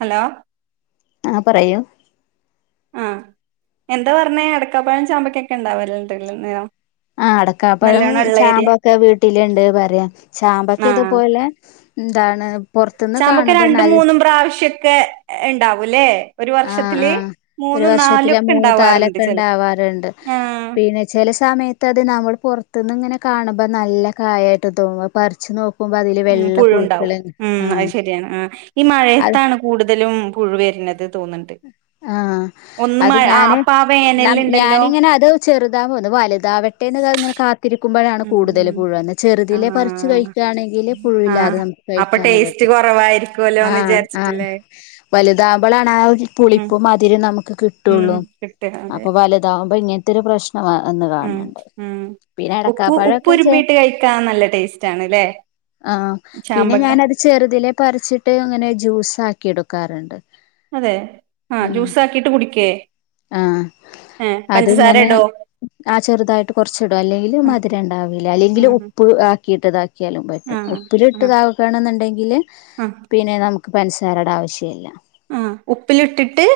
Hello ആഹ് പറയൂ പ ആ എന്താ പറഞ്ഞേ എടക്കാപ്പഴം ചാമ്പയ്ക്കൊക്കെ ഇണ്ടാവല്ലണ്ട് ല് ആ ആ അടക്ക പ്പയം ചാമ്പൊക്കെ വീട്ടില്ണ്ട് പറയാ ചാമ്പൊക്കെ ആഹ് ഇതുപോലെ എന്താണ് പൊറത്ത്ന്ന് ചാമ്പക്ക കാണുമ്പോ രണ്ടും നൽ മൂന്നും പ്രാവശ്യൊക്കെ ഇണ്ടാവൂല്ലേ ആഹ് ആഹ് ഒരു വർഷത്തില് ഒക്കെ മൂന്ന് ഉണ്ടാവാറുണ്ട് താലൊക്കെ ചെല ഇണ്ടാവാറിണ്ട്, ആഹ് പിന്നെ ചില സമയത്ത് അത് നമ്മ [unintelligible] പുറത്തുന്നി ങ്ങനെ കാണുമ്പോ നല്ല കായായിട്ട് തോന്നും പറിച്ചു നോക് ഉം പുഴുണ്ടാവും ഉം അത് ആഹ് ശരിയാണ് ആ ഈ മഴയത്താണ് കൂടുതലും പുഴു വരുന്നത് തോന്നുന്നുണ്ട് ആഹ ഒന്ന് അത് മഴ ആഹ് ഞാന് അപ്പ ആ വേനലുണ്ടല്ലോ ഞാനിങ്ങനെ അത് ചെറുതാ പോു വലുതാവട്ടേന്ന് ഇങ്ങനെ കാത്തി ക്കുമ്പോഴാണ് ഉം കൂടുതൽ ഉം പുഴു ചെറുതില പറച്ച് ആഹ് കഴിക്കുകയാണെങ്കിൽ പുഴുല്ലാതെ ആഹ് നമുക്ക് അപ്പൊ കഴിക്കാനും ടേസ്റ്റ് പറ്റും ആ കുറവായിരിക്കുവല്ലോന്ന് ആ വിചാരിച്ചിട്ടില്ലേ വലുതാവകുമ്പോഴാണ് ആ ഉം ഇപ്പതിരുന്ന ഉം കിട്ടുള്ളൂ കിട്ടും അതെ അപ്പൊ വലതാകുമ്പോ ഇങ്ങനെ ഇത്തി പ്രശ്ം ഒന്ന് ഉം കാണണണ്ട് ഉം പിന്നെ അ ഉപ്പ് ടക്കാപ്പഴൊക്കെ ഉപ്പുരുമ്പിയിട്ട് കഴിക്കാൻ നല്ല ടേസ്റ്റ് ആണ്ല്ലേ ആ പിന്നെ ചാമ്പക്ക ഞാനത് ചെറുതിലെ പറച്ചിട്ട് അങ്ങനെ ജ്യൂസ് ആക്കി എടുക്കും ആക്കാറുണ്ട് അതെ ആഹ് ഉ ജ്യൂസ് ആക്കിട്ട് കുടിക്കേ ആഹ ഏഹ് പഞ്ചസാര അത്ങ്ങനെ ഇടോ ആ ചെറുതായിട്ട് കുറച്ചിടും അല്ലെങ്കിൽ ഉം മധുരം ഉണ്ടാവില്ല അല്ലെങ്കിൽ ഉം ഉപ്പ് ആക്കി കിട്ടതാക്ക ആക്കിലും പ റ്റും ആഹ് ഉപ്പില ആഹ് ഇട്ട്ണ്ടെങ്കിൽ ആഹ് പിന്നെ നമു സാരട ആവശ്യമില്ല ആ ഉപ്പിലിട്ടിട്ട്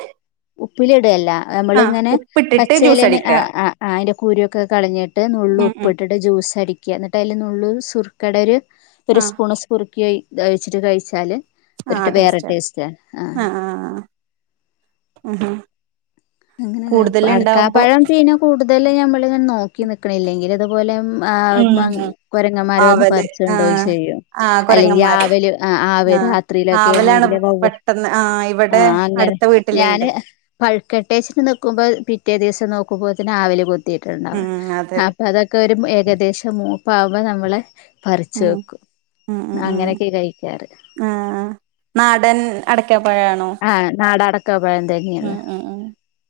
ഉപ്പിലി ഇടയല്ല ആഹ് നമ്മളിങ്ങനെ ഉപ്പിട്ടിട്ട് ജ്യൂസ് പച്ചേലേ അടിക്ക അതിന്റെ കൂരിയൊക്കെ കളഞ്ഞിട്ട് നള്ള് ഉം ഉപ്പി ഉം ഇട്ടിട്ട് ജ്യൂസ് അട ക്ക എന്നിട്ട് അതിൽ നുള്ളൂ സുക്കട ഒരു ഒരു ആഹ് സ്പൂണ് സുർക്ക ക്കി ഒഴിച്ചിട്ട് കഴിച്ചാല് ഒട്ട് വേറെ ടേസ്റ്റ് ആ ആഹാ അങ്ങനെ അടക്കാ പഴം പിന്നെ കൂടുത ഇതല്ലാം ഞമ്മൾ ഇങ്ങനെ നോക്കി നിൽക്കണം ഇല്ലെങ്കിൽ അതുപോലെ ആ ഉം ഉം കൊരങ്ങന്മാര വന്ന് ആവല് പറിച്ച് കൊണ്ടോയി ആഹ് ശരിയാണ് ആഹ് അല്ലെങ്കിൽ കുരങ്ങന്മാര് ആവല് ആ ആഹ് രാത്രിയിലൊക്കെ ആവലാണ് ആണെങ്കിൽ വവ്വാൽ പെട്ടെന്ന് ആഹ് ആ ഇവിടെ അങ്ങനെ അടുത്ത വീട്ടിലുണ്ട് ഞാന് പഴുത്ത നുമ്പോ പിറ്റേ ദിവസം നോക്കു മ്പോതിന്നു ആവല് കൊത്തി ഉം ത്തിട്ടുണ്ടാവും അത് അപ്പൊ അതൊക്കെ ഒരു ഏകദേശം മു പകുമ്പോ നമ്മളെ പറിച്ച് ഉം വെക്കും ഉം ഉം ഉം അങ്ങനെയൊക്കെ കഴിക്കാറ് ആഹ് നാടൻ അടക്കാപ്പഴാണോ ആ നാട അടക്ക പഴം തന്നെയള്ള ഉം ഉം ഉം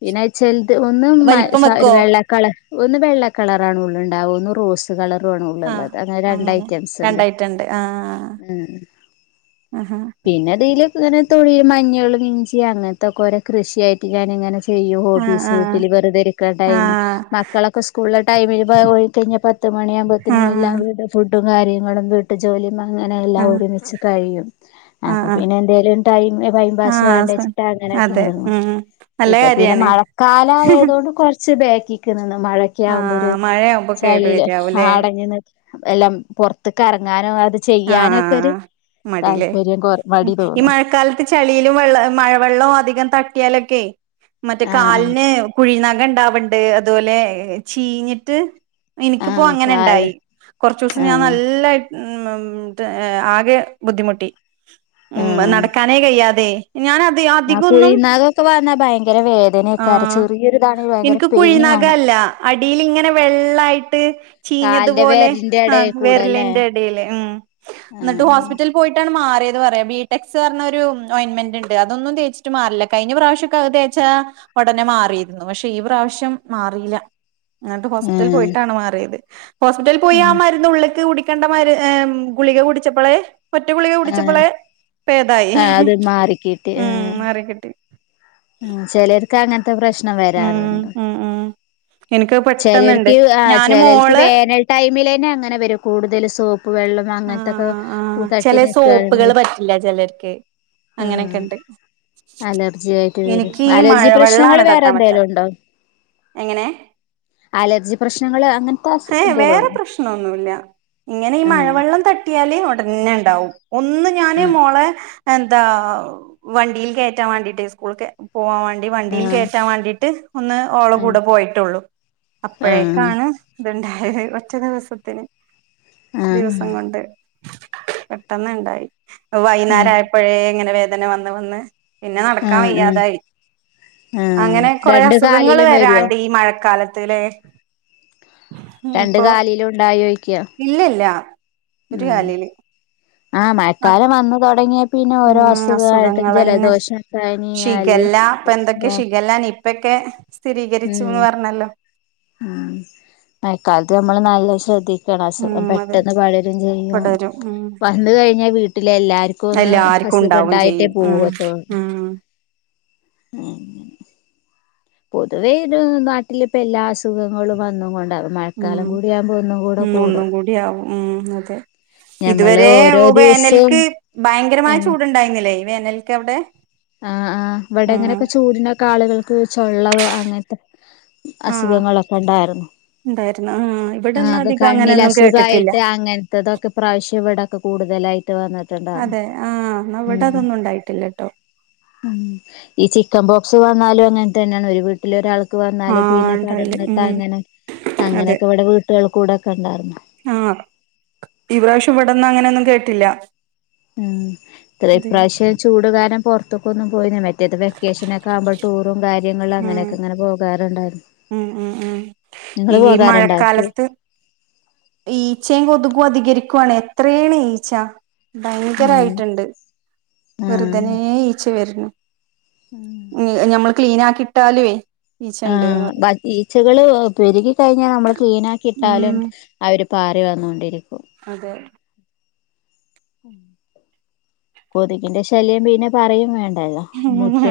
പിന്നാെച്ചൽ ഒും വലിപ്പം വെക്കുവോ വെള്ള കളർ ഒന്ന് വെള്ള കളറ ആണ ഉള്ളണ്ടാവ റോസ് കളർ ആഹ് ള്ളത് അങ്ങനെ രണ്ട് ഐറ്റംണ്ട് രണ്ടായിട്ടുണ്ട് ആഹ് ഉ ആഹ് പിന്നെ ഇതില് അങ്ങനെ തൊടി മഞ്ഞൾ ഇഞ്ചി അങ്ങനത്തെൊക്കെ ഓരോ കൃഷിയായിട്ട് പിക്കാന ഇങ്ങനെ ചെയ്യും ആഹ് ഹോബീസ് വീട്ടിൽ ആഹ് വെറുതരിക്കാ ടൈം മക്കളൊക്കെ സ്കൂളിലെ ടൈമില്കഴിഞ്ഞൽ പത്ത് ആഹ് മണിയകുമ്പോത്തന് എല്ലാം ഫു വും കാര്യങ്ങളും വീട്ട് ജോലി അങ്ങനെ എല്ലാം ആഹ് ഒരുമിച്ച് കഴിയും അപ്പൊ ആഹ് പിന്നെ എന്തേലും ടൈം ടൈം പാസ് വേണ്ട ആഹ് വെച്ചിട്ട് ആഹ് അങ്ങനൊക്കെ അതെ എറങ്ങും ഉം നല്ല ഇപ്പൊ പിന്നെ കാര്യാണ് മഴക്കാല ആയതോണ്ട് കൊറ്ച്ച് ക്കിക് ന്നിന്നൊ മഴക്കെ ആകുമ്പോ ഒരു ആഹ് മഴയാവുമ്പോ കേട് ചളിയില് വരാവൂല്ലേ ആടങ്ങി നി എല്ലാം പുറത്ത്ക്ക എറങ്ങാനും ആഹ് മടിലേ കൊ മടി ഈ തോന്നും മഴക്കാലത്ത് ചളിയിലും വെള്ള മഴവെള്ളവും അധികം തട്ടി ത്ത്യാലൊക്കെ മറ്റേ ആഹ് കാലിന് കുഴിനഖ ഉണ്ടാവണ്ട് അതുപോലെ ചീഞ്ഞിട്ട് എനിക്കിപ്പോ ആഹ് അങ്ങനെ കാല് ഉണ്ടായി കൊറച്ചൂ സം ഞാൻ ആഹ് നല്ല ഉം മം ന്ന് [unintelligible] എ ആകെ ബുദ്ധിമുട്ടി ഉം ആഹ് നടക്കാനേ കയ്യ്യാതെ ഞാൻ അത് ആഹ് അധികൊന്നും കുഴിനാഗൊക്കെ വന്നാ ഭയങ്കര വേദനയൊക്കാരം ആഹ് ചെറിയൊരിതാണെങ്കി ഭയങ്കര ഇൻക്ക് പെയിന് കാണാം കുഴിനഖല്ല അടിൽ ഇങ്ങനെ വെള്ളായിട്ട് കാലിന്റെ ചീഞ്ഞതുപോലെ വിരലിന്റെ ആ എടേ കൂടെല്ലേ വെര്ലിന്റെ എടേല് ഉം ന്നിട്ട് ആഹ് ഹോസ്പിറ്റലിൽ പോയിട്ടാണ് മാറിയത് പറയാ ബിടെക്സ് പറഞ്ഞ ഒരുയിന്റ്മെന്റ് ഉണ്ട് അതൊന്നും തേച്ചിട്ട് മാറില്ല കഴിഞ്ഞ പ്രാവശ്യ ഒക്കെ അത് തേച്ചാ ഉടനെ മാറിയിരുന്നു പക്ഷെ ഈ പ്രാവശ്യം മാറില്ല ങ്ങോട്ട് ഹോസ്പിറ്റൽ ആഹ് പോയിട്ടാണ് മാറിയത് ഹോസ്പിറ്റൽ പോയി ആ ആഹ് മരുന്നു ഉള്ള്ക്ക് കുടി ക്കണ്ടമാര് എ ഉം ഗുളിക കുടിച്ചപ്പളേ ഒറ്റപുളികെ ആഹ് കുടിച്ചപ്പളെ പേതായി ആഹ് ഹ് അത് ഹ് ഉം മാറിക്കിട്ടി ഉം ചെലർക്ക് അങ്ങനെ ത്തപ്രശ്നം ഉം വരാറ്ണ്ട് ഉം ഉം എനിക്ക് പെട്ടെന്നുണ്ട് ചെലല്ക്ക് ആ ഞാന് ചെലല്ക്ക് മോള് വേനൽ ടൈമ വര് കൂടുതൽ സോപ്പ് വെള്ളം അങ്ങനത്തൊക്കെ ആഹ് ആഹ് ചില തട്ടി നിക്കാണ് സോപ്പുകൾ പറ്റില്ല ചെലർക്ക് ആ അങ്ങനെക്കെ ഇണ്ട് എനിക്ക് ഈ അലോജി പ്രശ്നങ്ങൾ മഴവെള്ളാണ് തട്ടാൻ പറ്റാ വേറെന്തേലു ഉണ്ടാ എങ്ങനെ അലർജി പ്രശ്നങ്ങൾ ഏ വേറെ പ്രശ്നൊന്നുല്ല ഇങ്ങനെ ഈ ആ മഴവെള്ളം തട്ടിയാല് ഒടനെ ഉണ്ടാവും ഒന്ന് ഞാന് മോളെ എന്താ വണ്ടിയിൽ കയറ്റാൻ വേണ്ടിട്ട് സ്കൂൾ ക്കേ പോവാൻ വേണ്ടി ആ ആ വണ്ടിയിൽ കേറ്റാൻ വേണ്ടീട്ട് ഒന്ന് ഓളെ കൂടെ പോയിട്ടുള്ളൂ ആ അപ്പോഴേക്കാണ് ഉണ്ടായത് ഒറ്റ ദിവസത്തിന് ആ ആ ദിവസം കൊണ്ട് പെട്ടെന്ന് ഇണ്ടായി ആ ആ വൈനേര ആയപ്പഴേ ഇങ്ങനെ വേദ അങ്ങനെ വന്ന് വന്ന് പിന്നെ നടക്കാൻ ആ വയ്യാതായി ആ അങ്ങനെ കൊറെേ രണ്ട് അസുഖങ്ങള് കാലിലും വരുവോ വരാണ്ട് ഈ മഴക്കാലത് ത്തിലേ രണ്ട് കാലിലും ഉണ്ടായോ ഇല്ലല്ല ഒരു കാലില് ആഹ് മഴക്കാലം വന്ന് തൊടങ്ങിയ പിന്നെ ഓരോ ഉം അസുഖായിട്ടും അസുഖങ്ങളന്നെ ജലദോഷം പനിയാല് ഷിഗല്ല ഇപ്പൊ [unintelligible] എന്തൊക്കെ ഷിഗല്ല നിപ്പയൊക്കെ ഉം സ്ഥിരീകരിച്ചുന്ന് പറഞ്ഞല്ലോ ഉം മഴക്കാലത്ത് [unintelligible] നമ്മള് നല്ലോം ശ്രദ്ധി ണം അസുഖം ഉം അതെ പെട്ടെന്ന് പടരും ചെയ്യും പടരും ഉം വന്ന് കഴിഞ്ഞാ വീട്ടിലെ എല്ലാർക്കാെന്ന് എല്ലാർക്കും ഉണ്ടാവും അസുഖണ്ടായിട്ടേ ചെയ്യും ഉം പോവത്തോ ഉം ങ്ങനെ പൊതുവേ ഇത് നാട്ടില് പ്പ എല്ലാ അസുഖങ്ങളും വന്നും കൊ ണ്ട ഉം മഴക്കാലം കൂടിയാവുമ്പ ഒന്നും കൂടെ ഉം ഒന്നും കൂടും കൂടി ആവും ഉം അതെ ഞമ്മള് ഇതുവരേ ഓരോ ഉ ദിവസവും വേനൽക്ക് ഭയങ്കരമായ ചൂട്ണ്ടായ്ന്ന്ല്ലേ വേനൽക്കവ്ടെ ആ ആ ഇവ്ടെങ്ങനൊക്കെ ചൂട്നൊക്കെ ആള്കൾക്ക് ചൊള്ളവ അങ്ങൻത്തെ ആഹ് അസുഖങ്ങളൊക്കെ ണ്ടായ്ര്ന്നു ഉണ്ടായിരുന്നു ആഹ് ആ ഇവിടെന്നും അക് അധികം അങ്ങനെയൊന്നും കേട്ടിട്ടില്ല കണ്ണിലസുഖായിട്ട് അങ്ങൻത്തതൊക്കെ ഇപ്രാവശ്യം ഇവിടെക്കെ കൂട്തലായ് അതെ ആ ന്നാ ഇവ്ടെ ഉം അതൊന്നും ഉണ്ടായ്ട്ട്ല്ലട്ടോ ഉം ഈ ചിക്കൻ ബോക്സ് വന്നാലും അങ്ങൻതന്നാണ് ഒര് വീട്ടിലൊരാൾ ക്ക് വന്നാല് ആഹ് പിന്നെ ഉണ്ടായില്ല ഉം പടർന്ന്ട്ടങ്ങനെ അതെ അങ്ങനെയൊക്കെ ഇവിടെ വീട്ട്കൾ കൂടൊക്കെണ്ടായ്ര്ന്ന് ആഹ് ട്ട്ല്ല്യ ഉം ത് ഇപ്രാശ്യം ചൂട് കാരം പാെർ ത്ത്ക്കാെന്നും പോയി [unintelligible] മറ്റെത് വെക്കേഷനക്കെ ആക്മ്പ ടൂറും കാര്യങ്ങളും ഉം അങ്ങനെക്കെങ്ങനെ പോകാറ്ണ്ടായ്ര്ന്നു ഉം ഉം ഉം ഈ പോകാറുണ്ടായിരുന്നു മഴക്കാലത്ത് ഈച്ചയും കൊത്ക്കും പ്രതികരിക്കുവാണ് എത്രണ് ഈച്ച ഉം ഭയങ്കരായിട്ടുണ്ട് വെറുതനെ ഈച്ച വരുന്നു ഉം ഞമ്മള് ക്ലീൻ ആക്കിട്ടാലുവേ ആ ഈച്ചണ്ട്ന്ന് പറയും ബാക്കി ഈച്ചകള് പെരുകി കഴിഞ്ഞാ നമ്മള് ക്ലീനാക്കിയിട്ടാലും ഉം അവര് പാറി വന്നോണ്ടിരിക്കും അതെ ഉം കൊതുകിന്റെ ശല്യം പിന്നെ പറയും വേണ്ട എല്ലോ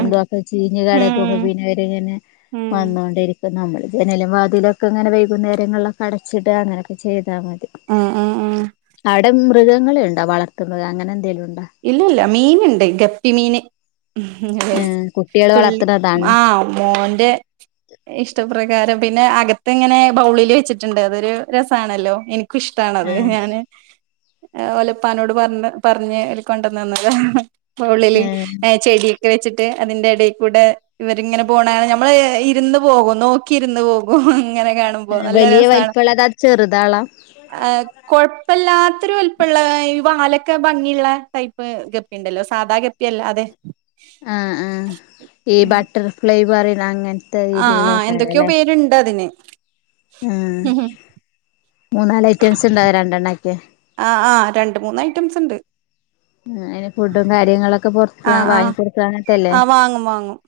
ഉണ്ട് ചീഞ്ഞ് കിടക്കുമ്പോ ഉം പിന്നെ അവരിങ്ങനെ ഉം വന്നൊണ്ടിരിക്കും നമ്മൾ ജനൽ വാതിലൊക്കെ ങ്ങനെ വൈകുന്നേരങ്ങൾലൊക്കെ അടച്ചിട ങ്ങനെക്കെ ചെയ് ട്ടാ മതി ഉം ഉം ഉം അവിടെ മൃഗങ്ങളെ ണ്ടാ വളത്തുമൃഗ അങ്ങനെന്തേലും ഉണ്ടോ ഇല്ല ഇല്ല മീന്ണ്ട് ഗപ്പിമീന് ഏഹ് കുട്ടികള് തുള്ളി വളർത്തുന്നതാണ് മാ മോന്റെ ഇഷ്ടപ്ര വേറെ പിന്നെ അകത്ത് ഇങ്ങനെ ബൗളില് വെച്ചിട്ടുണ്ട് അതൊരു രസാണല്ലോ എനി ഇഷ്ടാണത് ആഹ് ഞാന് ആ വലപ്പാനോട് പറഞ്ഞ പറഞ്ഞ് കൊണ്ടന്നന്നത് ബൗളില് ആഹ് എ ചെടിയൊക്കെ വെച്ചിട്ട് അതിന്റെ ഇടയി കൂടെ ഇവരിങ്ങനെ പോകണ നമ്മൾ ഇരുന്ന് പോകും നോക്കി ഇരുന്ന് പോകും ഇങ്ങനെ ഏണുമ്പോ നല്ല വലിയ രസാണ് വലിപ്പമുള്ളത് അത് ചെറുതാളാ ആ കൊയപ്പല്ലാത്തരു വൽപള്ള ഈ വാലൊക്കെ ഭംഗിയുള്ള ട്ടയ്‌പ്പ് ഗപ്പിണ്ടല്ലോ സാദാ ഗപ്പി അല്ലാതെ ആ ആ ഈ ബട്ടർഫ്ലൈ വറി ലാങ്ങൻ ആആ് എന്തൊക്കെയോ പേരുണ്ട് അതിന് ആ മൂന്നാ ല് ഐറ്റംസ് ണ്ടാവോ രണ്ടെണ്ണാകി ആ ആ രണ്ട് മൂന്ന് ഐറ്റംസ് ണ്ട് ഉ് അയിന് ഫുഡും കാര്യങ്ങളൊക്ക പുറ ആ ആ ആ വാങ്ങും വാങ്ങും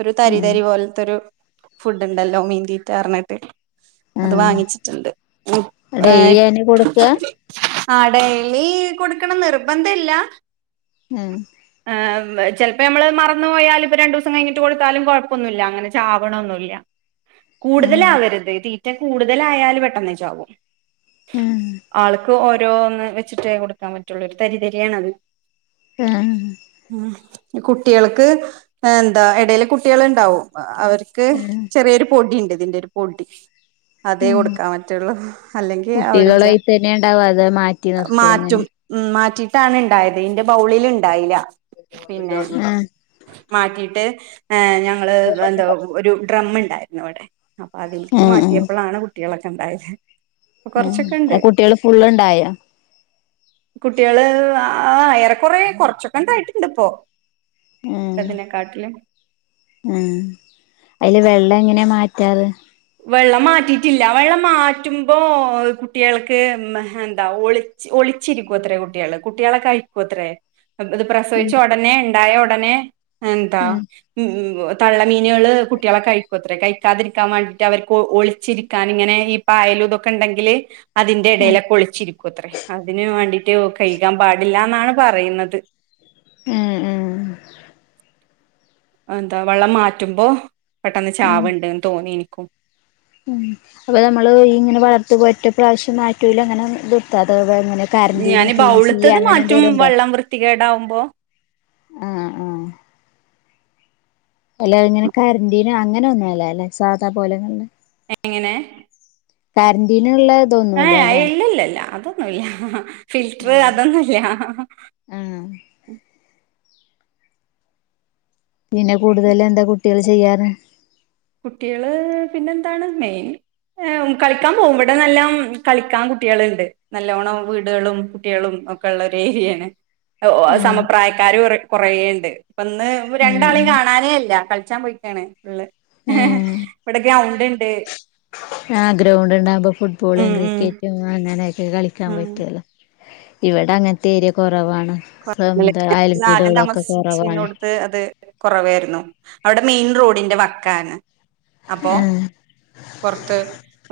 ഒരു തരി ഉം തരി പോൽത്തെരു ഫുഡ് ണ്ടല്ലോ മീന്തീറ്റ ർഞ്ഞിട്ട് അത് ആഹ് വാങ്ങിച്ചിട്ടുണ്ട് ഡെയിലി അയിന് കൊടുക്ക ആ ഡൈലി കൊടുക്കണം നിർബ- വെന്തില്ല ഉം ആഹ് ചെലപ്പോ നമ്മള് മറന്നു പോയാല് ഇപ്പ രണ്ട് ദിവസം കഴിഞ്ഞിട്ട് കൊടുത്താലും കോഴപ്പൊന്നുമില്ല അങ്ങനെ ചാവണൊന്നുമില്ല ഉം കൂടുതല് ആവരുത് തീ- മറ്റേ കൂടുതലായാല് പെട്ടെന്ന് ചാകും ഉം ആൾക്ക് ഒര- ഓരോന്ന് വെച്ചിട്ട് കൊടുക്കാൻ പറ്റുള്ളൂ ഒരു തരി തരിയാണത് ആഹ് ഉം കുട്ടികൾക്ക് എന്താ എടയില് കുട്ടികൾ ഇണ്ടാവും ഒപ്പം അവർക്ക് ഉം ചെറിയൊരു പൊടിയുണ്ട് ഇതിന്റെ ഒരു പൊടി അതേ ഉം കൊടുക്കാൻ പറ്റുള്ളൂ അല്ലെങ്കിൽ അവര് ചാ കുട്ടികളായി തന്നെ ഉണ്ടാവ അതോ മാറ്റി നിർത്ത മാറ്റും എങ്ങനെ മാറ്റി ട്ടാണ് ഇണ്ടായത് ഇന്റെ ബൗളില് ഇണ്ടായില്ല. ഉം മാറ്റിയിട്ട് ഏഹ് ഞങ്ങള് എന്താ ഒരു ഡ്രം ഇണ്ടായിരുന്നു നോടെ അപ്പൊ അതിൽക്ക് മാറ്റിയപ്പളാണ് കുട്ടികള് ഇണ്ടായേ ഏഹ് [unintelligible] കുട്ടികള് ഫുള്ളുണ്ടായോ കുട്ടികള് ആ ഏറക്കുറെ കുറച്ചൊക്ക് ഒണ്ടായിട്ടുണ്ടിപ്പോ ഉം ഉം അതില് വെള്ള എങ്ങനെ മാറ്റ് മാറ്റാറ് വെള്ളം മാറ്റിയിട്ടില്ല വെള്ളം മാറ്റുമ്പോ കുട്ടികൾക്ക് എന്താ ഒളിച്ച് ഒളിച്ചിരിക്കുവത്രേ കുട്ടികള് കുട്ടികളെ കഴിക്കുവത്രേ പ് ഇത് ഉം പ്രസവിച്ച ഒടനെ ഇണ്ട് ഉണ്ടായ ഒടനെ എന്താ ഉം [unintelligible] തള്ള മീനുകള് കുട്ടികളെ കഴിക്കുത്രേ കഴിക്കാതിരിക്കാൻ വേണ്ടി അവര്ക്ക് ഒളിച്ചിരിക്കാൻ ഇങ്ങനെ ഈ പായലും ഇതൊക്കെ ഇണ്ടെങ്കില് അതിന്റെ ഉം ഇടയിലൊ കൊളിച്ചിരിക്കൂത്രേ അതിന് വേണ്ടി മറ്റോ കഴികാൻ പാടില്ലന്നാണ് പറയുന്നത് ഉം ഉം എന്താ വെള്ളം മാറ്റുമ്പോ പെട്ടെന്ന് ഉം ചാവിണ്ട് തോന്നി എനിക്കും ഉം അപ്പ നമ്മള് ഇങ്ങനെ വളർത് ഒറ്റ പ്രാവശ്യം നാറ്റൂല അങ്ങനെ നിർത്താതെ ഞാന് ബൗള്ത്തത് മാറ്റും ഉണ്ടോ വള്ളം വൃത്തികേടാവുമ്പോ ആഹ് ആഹ് അല്ല ഇങ്ങനെ കര്ന്റിന് അങ്ങനെ ഒന്നല്ലെല്ലെ സാദാ പോലെ എങ്ങനെ കര്ന്റിൻ ഇങ്ങനേള്ളെ ഇതൊന്നുല്ലല്ലെ ന്നുല്ലാ ഫിൽറ്റ്റ് അതൊന്നും ല്ല ആഹ് പിന്നെ കൂടുതല് എന്താ കുട്ടികള് ചെയ്യാറ് കുട്ടികള് പിന്നെ എന്താണ് മെയ്ൻ കളിക്കാൻ പോകും ഇവിടെ നല്ലോം കളിക്കാൻ കുട്ടികള്ണ്ട് നല്ലോണം വീട്കളും കുട്ടികളും ഒക്കെ ഉള്ളോരു ഏരിയാണ് ആഹ് സമപ്രായക്കാരാണ് കൊറേണ്ട് ഇപ്പ ഇന്ന് ആഹ് രണ്ടാളീം ആഹ് കാണാനേ ഇല്ല കൾച്ചാൻ പോയ്ക്കാണ് ൾ ഇവ്ടെ ഗൗണ്ട്ണ്ട് ആ ഗ്രൗണ്ട് ഉണ്ടാകുമ്പോ ഫുട്ബോള് ഉം ക്രിക്കറ്റും അങ്ങനെ കളിക്കാൻ ഉം പറ്റൊള്ളൂ ഇവടെ അങ്ങനത്തെ ഏരിയ കൊറവാണ്. [unintelligible] ആദ്യം കുറവാണ് താമസിച്ചിന്നോടത്ത് അത് കൊറവേയിരുന്നു. അവിടെ മെയിൻ റോഡിന്റെ വക്കാണ്. അപ്പോ ആഹ് പൊറത്ത്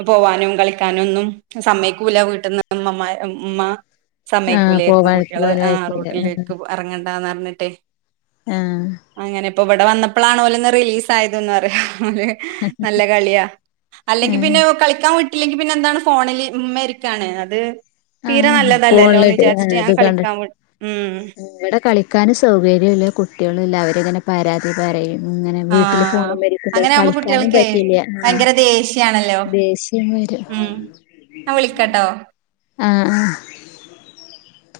പോവാനും കളിക്കാനൊന്നും സമ്മയിക്കൂല വീട്ടിന്ന് [unintelligible] ഉമ്മ. ആഹ് സമ്മയ്ക്കൂലായിരുന്നു പോകാൻ കുട്ടികള് ആ വരാൻ റോട്ടിലേക്ക് എറങ്ങേണ്ട എന്ന് പറഞ്ഞിട്ട് ആഹ് അങ്ങനെ ഇപ്പൊ ഇവ ഇവിടെ വന്നപ്പോഴാണോലോന്ന് റിലീസ് ആയതെന്ന് പറയാ. അതേ നല്ല കളിയാ. അല്ലെങ്കി ആഹ് പിന്നെ കളിക്കാൻ വി ട്ടില്ലെങ്കിൽ പിന്നെ എന്താണ് ഫോണില് മേ രിക്കാണ്. അത് തീരെ ആഹ് നല്ലതല്ലല്ലോന്ന് ഫോണിലോട്ട് വിചാരിച്ചിട്ട് ഞാൻ കളിക്കാൻ വി [unintelligible] ഉം ഇവിടെ കളിക്കാനും സൗകര്യല്ല കുട്ടിയോ [unintelligible] അവരിങ്ങനെ പരാതി പറയും. ഇങ്ങനെ ആ വീട്ടില് ഫോണുമ്മരിക്കുമ്പോ അങ്ങനെ ആവുമ്പോ കളിക്കാനും കുട്ടികൾക്ക് പറ്റില്ല ആഹ് ഭയങ്കര ദേഷ്യാണല്ലോ ദേഷ്യം വരും ഉം ഞാൻ വിളിക്കട്ടോ ആ ആ